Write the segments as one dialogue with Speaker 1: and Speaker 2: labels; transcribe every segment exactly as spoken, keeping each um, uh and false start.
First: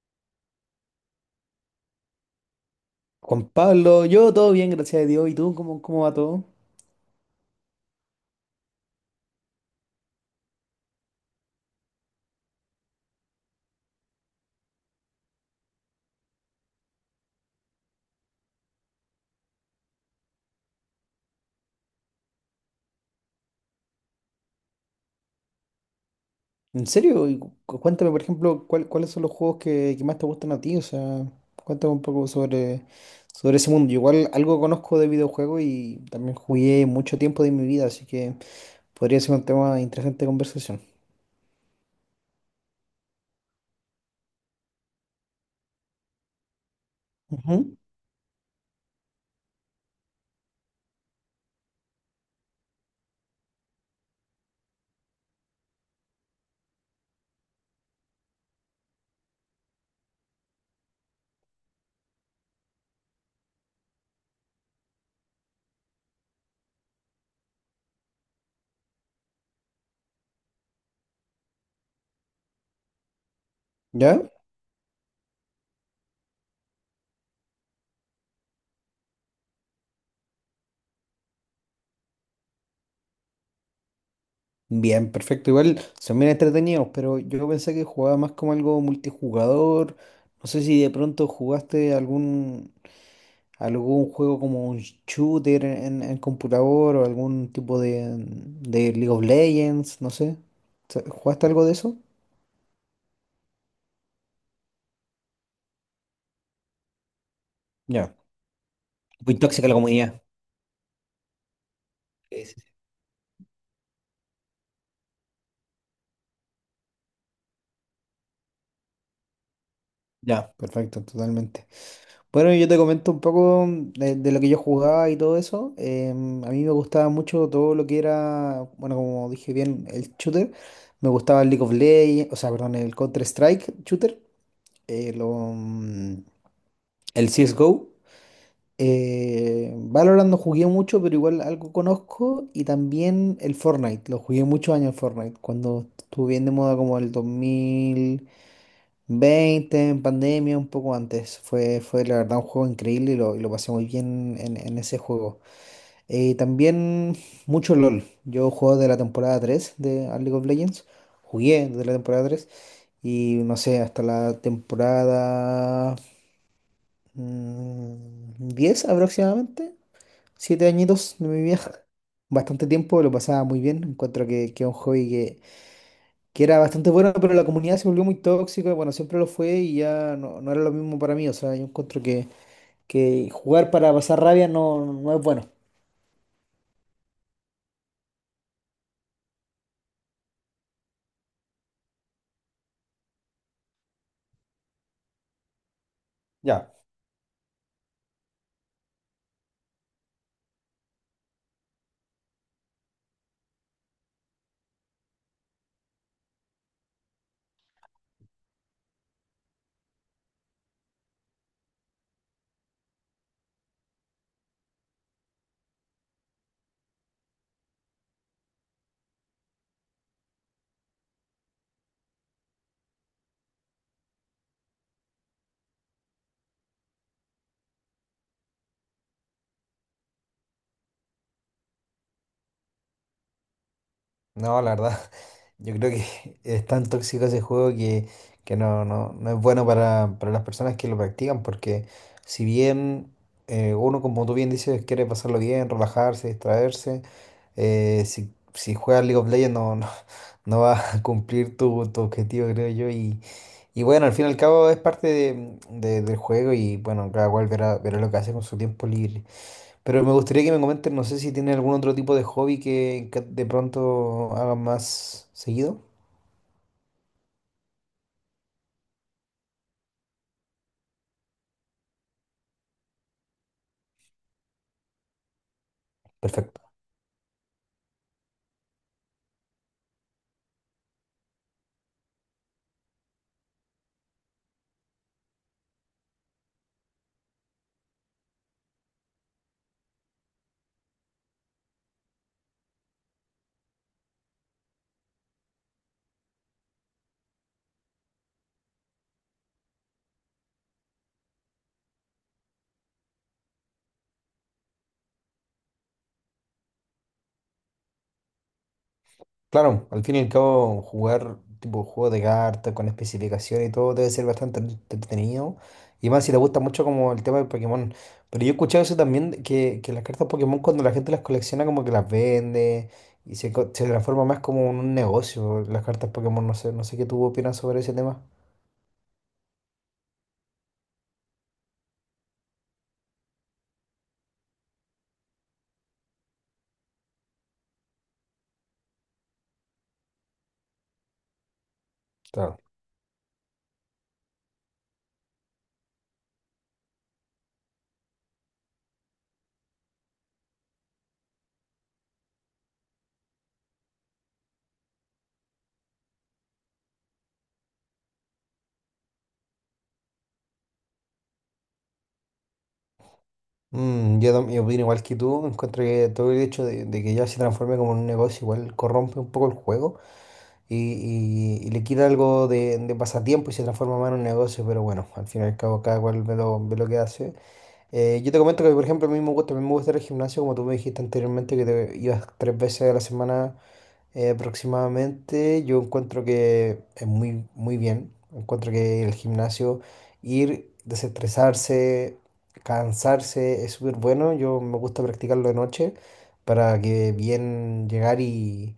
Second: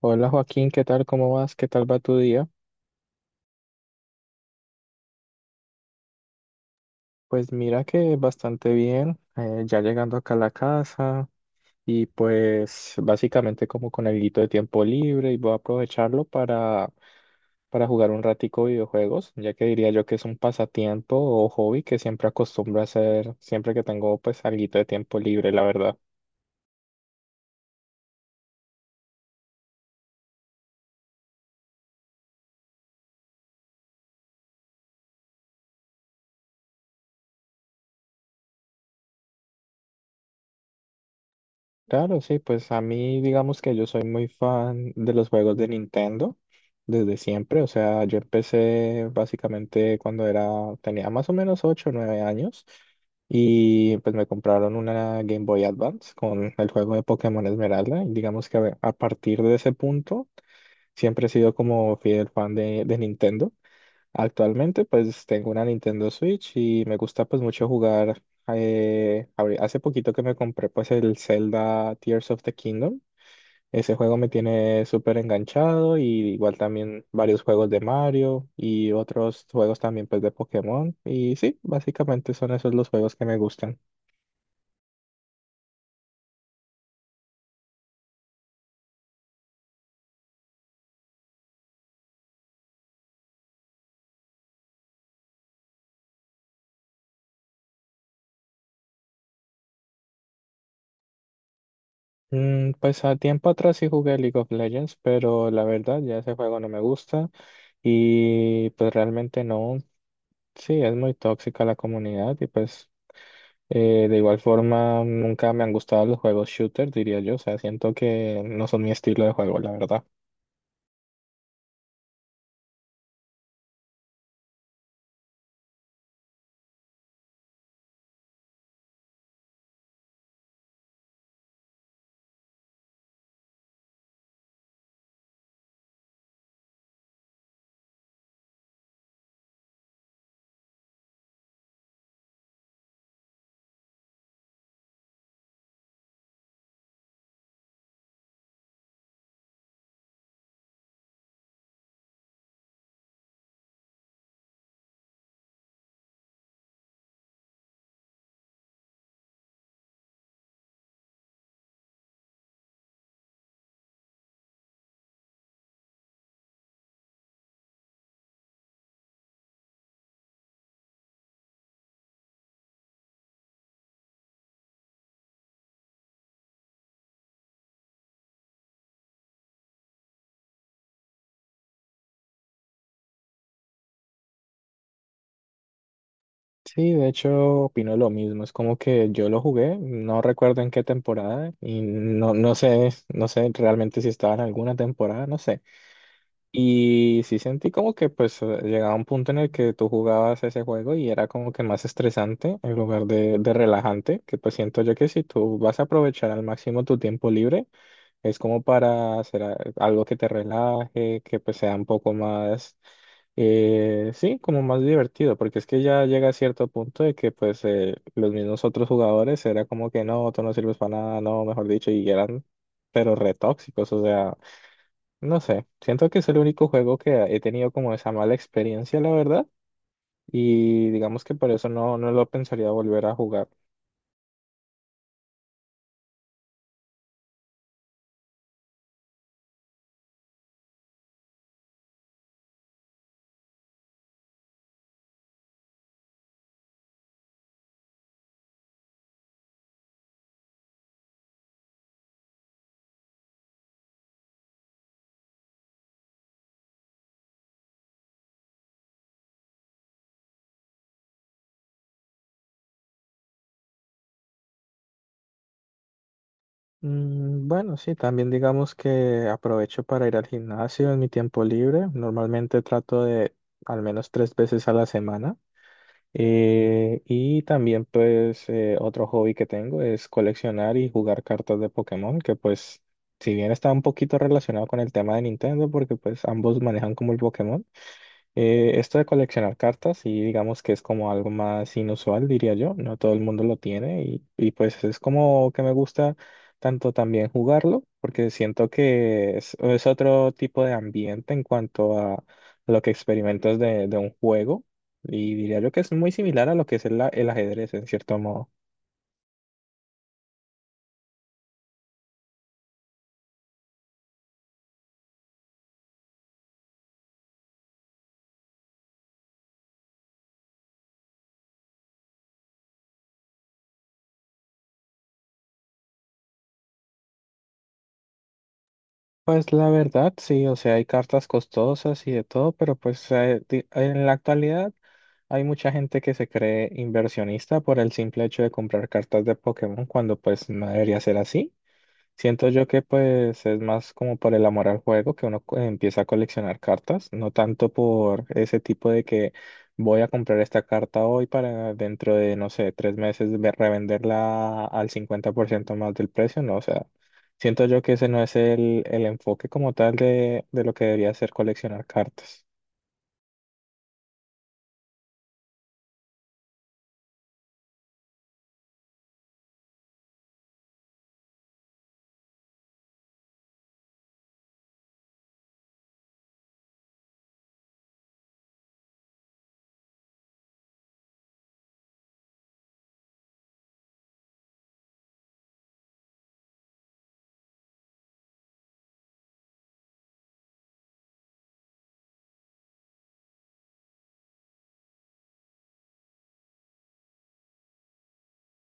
Speaker 1: Hola Joaquín, ¿qué tal? ¿Cómo vas? ¿Qué tal va tu día?
Speaker 2: Juan Pablo, yo todo bien, gracias a Dios. ¿Y tú cómo, cómo va todo?
Speaker 1: Pues mira que bastante bien, eh, ya llegando acá a la casa y pues básicamente como con alguito de tiempo libre y voy a aprovecharlo para, para jugar un ratico videojuegos, ya que diría yo que es un pasatiempo o hobby que siempre acostumbro a hacer siempre que tengo pues alguito de tiempo libre, la verdad.
Speaker 2: ¿En serio? Y cu- cu- cuéntame, por ejemplo, cuál- cuáles son los juegos que, que más te gustan a ti. O sea, cuéntame un poco sobre, sobre ese mundo. Yo igual algo conozco de videojuegos y también jugué mucho tiempo de mi vida, así que podría ser un tema interesante de conversación.
Speaker 1: Claro, sí, pues a mí digamos que yo soy muy fan de los juegos de Nintendo desde siempre, o
Speaker 2: Ujú.
Speaker 1: sea, yo empecé básicamente cuando era, tenía más o menos ocho o nueve años y pues me compraron una Game Boy Advance con el juego de Pokémon Esmeralda y digamos que a a partir de ese punto siempre he sido como fiel fan de, de Nintendo. Actualmente pues tengo una Nintendo Switch y me gusta pues mucho jugar. Eh, abri- hace poquito que me compré pues el Zelda Tears of the Kingdom. Ese juego
Speaker 2: ¿Ya?
Speaker 1: me tiene súper enganchado y igual también varios juegos de Mario y otros juegos también pues de Pokémon. Y sí, básicamente son esos los juegos que me gustan.
Speaker 2: Bien, perfecto. Igual son bien entretenidos, pero yo pensé que jugaba más como algo multijugador. No sé si de pronto jugaste algún algún juego como un shooter en, en computador o algún tipo de, de League of Legends, no sé. ¿Se- ¿Jugaste algo de eso?
Speaker 1: Mm, pues a tiempo atrás sí jugué League of Legends, pero la verdad ya ese juego no me gusta
Speaker 2: Ya.
Speaker 1: y pues
Speaker 2: Muy
Speaker 1: realmente
Speaker 2: tóxica la
Speaker 1: no.
Speaker 2: comunidad.
Speaker 1: Sí, es muy tóxica la comunidad
Speaker 2: Sí,
Speaker 1: y
Speaker 2: sí, sí.
Speaker 1: pues Eh, de igual forma, nunca me han gustado los juegos shooter, diría yo. O sea, siento que no son mi estilo de juego, la verdad.
Speaker 2: Ya, perfecto, totalmente. Bueno, yo te comento un poco mm, de, de lo que yo jugaba y todo eso. Em, a mí me gustaba mucho todo lo que era, bueno, como dije bien, el shooter. Me gustaba el League of Legends, o sea, perdón, el Counter-Strike shooter, eh, lo, mm, el C S G O. Eh, Valorant no jugué mucho, pero igual algo conozco. Y también el Fortnite, lo jugué muchos años en Fortnite, cuando estuvo bien de moda como el dos mil veinte en pandemia, un poco antes. Fue, fue la verdad un juego increíble y lo, y lo pasé muy bien en, en ese juego. Eh, también mucho LOL. Yo juego de la temporada tres de a League of Legends. Jugué desde la temporada tres y no sé, hasta la temporada mm, diez aproximadamente. Siete añitos de mi vida, bastante tiempo, lo pasaba muy bien. Encuentro que, que es un hobby que, que era bastante bueno, pero la comunidad se volvió muy tóxica. Bueno, siempre lo fue y ya no, no era lo mismo para mí. O sea, yo encuentro que, que jugar para pasar rabia no, no es bueno.
Speaker 1: Sí, de hecho, opino lo mismo. Es como que yo lo jugué, no recuerdo en qué temporada y no, no sé, no sé realmente si estaba en alguna temporada, no sé.
Speaker 2: Ya.
Speaker 1: Y sí sentí como que pues eh, llegaba un punto en el que tú jugabas ese juego y era como que más estresante en lugar de, de relajante, que pues siento yo que si tú vas a aprovechar al máximo tu tiempo libre, es como para hacer a- algo que te relaje, que pues sea un poco más, eh, sí, como más divertido, porque es que ya llega a cierto punto de que pues eh, los mismos otros jugadores era como que no, tú no sirves para nada, no, mejor dicho, y eran pero re tóxicos, o sea, no sé, siento que es el único juego que he tenido como esa mala experiencia, la verdad, y digamos que por eso no, no lo pensaría volver a jugar.
Speaker 2: No, la verdad, yo creo que es tan tóxico ese juego que, que no, no, no es bueno para, para las personas que lo practican, porque si bien eh, uno, como tú bien dices, quiere pasarlo bien, relajarse, distraerse, eh, si, si juegas League of Legends no, no, no va a cumplir tu, tu objetivo, creo yo, y, y bueno, al fin y al cabo es parte de- de- del juego y bueno, cada cual verá, verá lo que hace con su tiempo libre. Pero me gustaría que me comenten, no sé si tienen algún otro tipo de hobby que, que de pronto hagan más seguido.
Speaker 1: Mm, Bueno, sí, también digamos que aprovecho para ir al gimnasio en mi tiempo libre. Normalmente trato de al menos tres veces a la semana.
Speaker 2: Perfecto.
Speaker 1: Eh, y también pues eh, otro hobby que tengo es coleccionar y jugar cartas de Pokémon, que pues si bien está un poquito relacionado con el tema de Nintendo, porque pues ambos manejan como el Pokémon, eh, esto de coleccionar cartas, y digamos que es como algo más inusual, diría yo, no todo el mundo lo tiene y, y pues es como que me gusta tanto también jugarlo, porque siento que es, es otro tipo de ambiente en cuanto a lo que experimentas de, de un juego y diría yo que es muy similar a lo que es el, a- el ajedrez en cierto modo.
Speaker 2: Claro, al fin y al cabo, jugar tipo juego de cartas con especificaciones y todo debe ser bastante entre- entretenido. Y más si te gusta mucho como el tema de Pokémon. Pero yo he escuchado eso también, de que, que las cartas Pokémon cuando la gente las colecciona como que las vende y se, co- se transforma más como en un negocio las cartas Pokémon. No sé, no sé qué tú opinas sobre ese tema.
Speaker 1: Pues la verdad, sí, o sea, hay cartas costosas y de todo, pero pues eh, di- en la actualidad hay mucha gente que se cree inversionista por el simple hecho de comprar cartas de Pokémon cuando pues no debería ser así. Siento
Speaker 2: Claro.
Speaker 1: yo que pues es más como por el amor al juego que uno co- empieza a coleccionar cartas, no tanto por ese tipo de que voy a comprar esta carta hoy para dentro de, no sé, tres meses ve- revenderla al cincuenta por ciento más del precio, no, o sea, siento yo que ese no es el, el enfoque como tal de, de lo que debería ser coleccionar cartas.
Speaker 2: Mm, yo, tam- yo opino igual que tú, encuentro que todo el hecho de, de que ya se transforme como en un negocio igual corrompe un poco el juego y, y- y le quita algo de, de pasatiempo y se transforma más en un negocio, pero bueno, al fin y al cabo cada cual ve lo, ve lo que hace. Eh, yo te comento que por ejemplo a mí me gusta, a mí me gusta ir al gimnasio, como tú me dijiste anteriormente que te ibas tres veces a la semana eh, aproximadamente, yo encuentro que es muy, muy bien. Encuentro que el gimnasio, ir, desestresarse, cansarse, es súper bueno. Yo me gusta practicarlo de noche para que bien llegar y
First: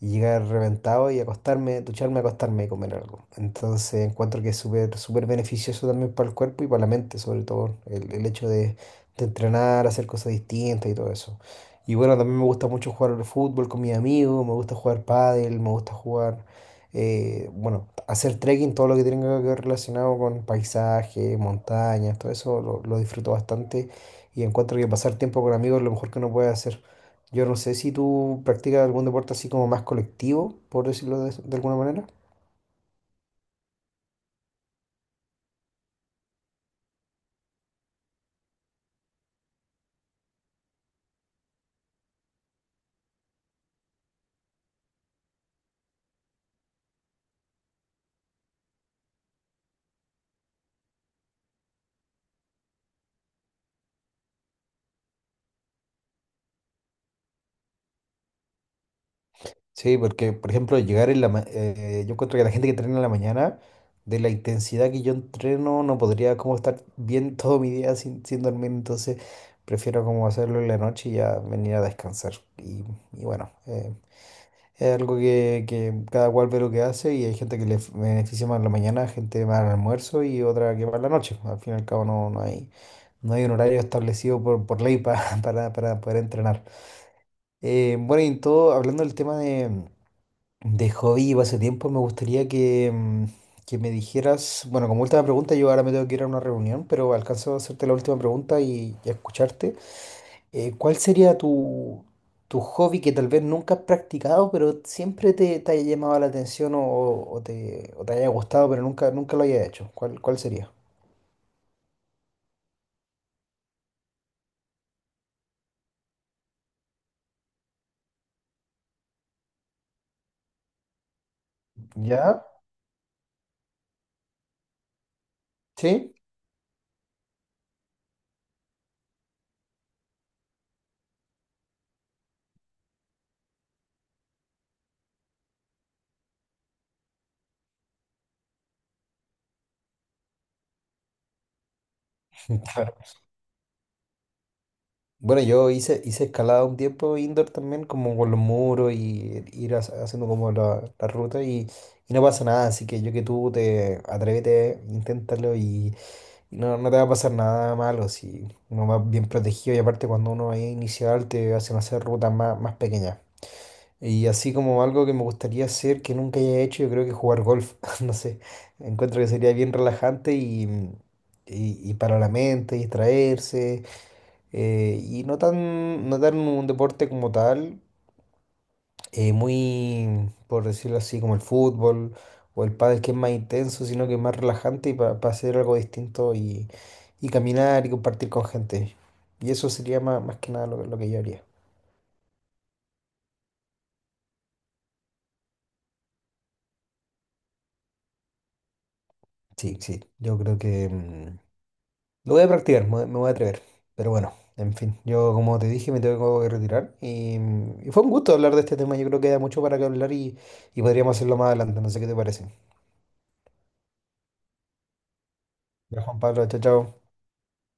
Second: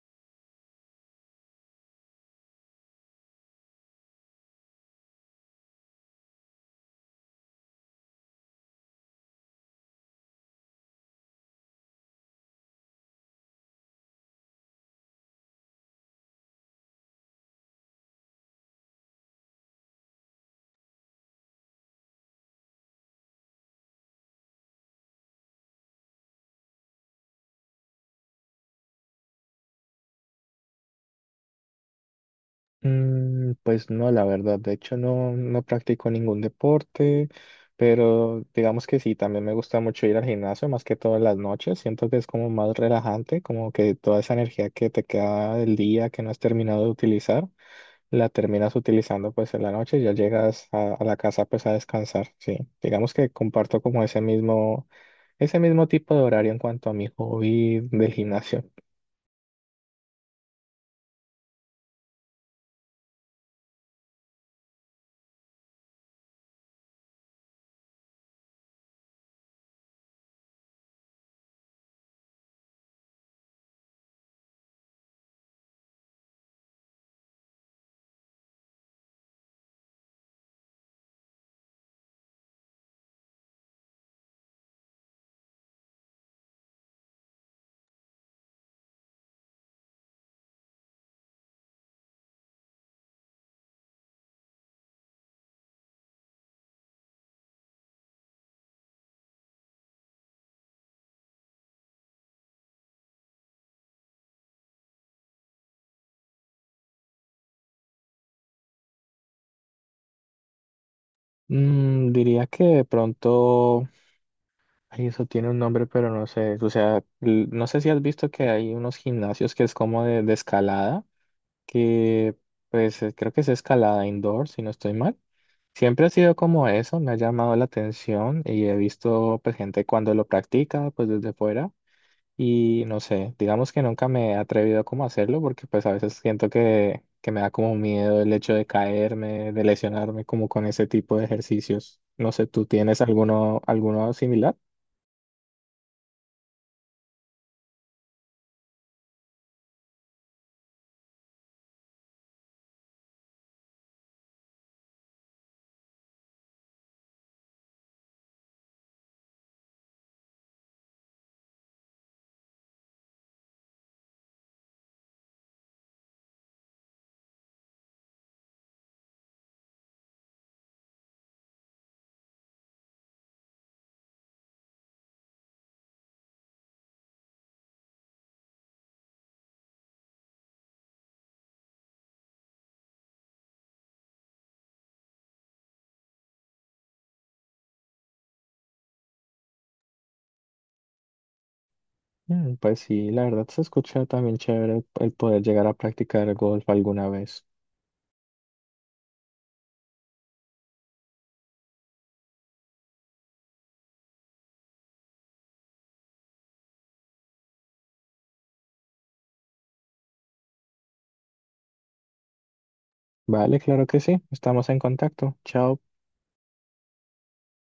Speaker 2: y llegar reventado y acostarme, ducharme, acostarme y comer algo. Entonces encuentro que es súper, súper beneficioso también para el cuerpo y para la mente, sobre todo el, el hecho de, de entrenar, hacer cosas distintas y todo eso. Y bueno, también me gusta mucho jugar al fútbol con mis amigos, me gusta jugar pádel, me gusta jugar, eh, bueno, hacer trekking, todo lo que tenga que ver relacionado con paisajes, montañas, todo eso lo, lo disfruto bastante y encuentro que pasar tiempo con amigos es lo mejor que uno puede hacer. Yo no sé si tú practicas algún deporte así como más colectivo, por decirlo de, de alguna manera.
Speaker 1: Mm, pues no, la verdad, de hecho no, no practico ningún deporte, pero digamos que sí, también me gusta mucho ir al gimnasio, más que todas las noches, siento que es como más relajante, como que toda esa energía que te queda del día que no has terminado de utilizar, la terminas utilizando pues en la noche y ya llegas a, a la casa pues a descansar, sí, digamos que comparto como ese mismo, ese mismo tipo de horario en cuanto a mi hobby del gimnasio.
Speaker 2: Sí, porque, por ejemplo, llegar en la... ma- eh, yo encuentro que la gente que entrena en la mañana, de la intensidad que yo entreno, no podría como estar bien todo mi día sin, sin dormir, entonces prefiero como hacerlo en la noche y ya venir a descansar. Y, y bueno, eh, es algo que, que cada cual ve lo que hace y hay gente que le f- beneficia más en la mañana, gente más al almuerzo y otra que más en la noche. Al fin y al cabo no, no hay, no hay un horario establecido por, por ley pa- para, para poder entrenar. Eh, bueno, y en todo, hablando del tema de, de hobby y pasatiempos, me gustaría que, mm, que me dijeras, bueno, como última pregunta, yo ahora me tengo que ir a una reunión, pero alcanzo a hacerte la última pregunta y, y a escucharte. Eh, ¿cuál sería tu, tu hobby que tal vez nunca has practicado, pero siempre te, te haya llamado la atención o, o te, o te haya gustado, pero nunca, nunca lo haya hecho? ¿Cuál, ¿cuál sería?
Speaker 1: Mm, diría que de pronto... Ay, eso tiene un nombre, pero no sé. O sea, l- no sé si has visto que hay unos gimnasios que es como de, de escalada, que
Speaker 2: ¿Ya?
Speaker 1: pues eh, creo que es escalada indoor, si no estoy mal. Siempre ha
Speaker 2: ¿Sí?
Speaker 1: sido como eso, me ha llamado la atención y he visto pues, gente cuando lo practica, pues desde fuera. Y no sé, digamos que nunca me he atrevido como a hacerlo porque pues a veces siento que, que me da como miedo el hecho de caerme, de lesionarme como con ese tipo de ejercicios. No sé, ¿tú
Speaker 2: Claro.
Speaker 1: tienes alguno, alguno similar?
Speaker 2: Bueno, yo hice, hice escalada un tiempo indoor también, como con los muros y ir hac- haciendo como la, la ruta y, y no pasa nada, así que yo que tú te atrévete, inténtalo y, no, no te va a pasar nada malo si uno va bien protegido y aparte cuando uno es inicial te hacen hacer rutas más, más pequeñas. Y así como algo que me gustaría hacer que nunca haya hecho, yo creo que jugar golf, no sé, encuentro que sería bien relajante y, y, y para la mente, distraerse, eh, y no tan, no tan un deporte como tal, eh, muy, por decirlo así, como el fútbol o el pádel, que es más intenso, sino que es más relajante y para hacer algo distinto y, y caminar y compartir con gente. Y eso sería más, más que nada lo, lo que yo haría.
Speaker 1: Mm, Pues sí, la verdad se escucha también chévere el poder llegar a practicar golf alguna vez.
Speaker 2: Sí, sí, yo creo que mm, lo voy a practicar, me, me voy a atrever. Pero bueno, en fin, yo como te dije me tengo que retirar y, mm, y fue un gusto hablar de este tema, yo creo que da mucho para que hablar y, y podríamos hacerlo más adelante, no sé qué te parece.
Speaker 1: Vale, claro que sí, estamos en contacto. Chao.
Speaker 2: Ya, Juan Pablo, chao, chao.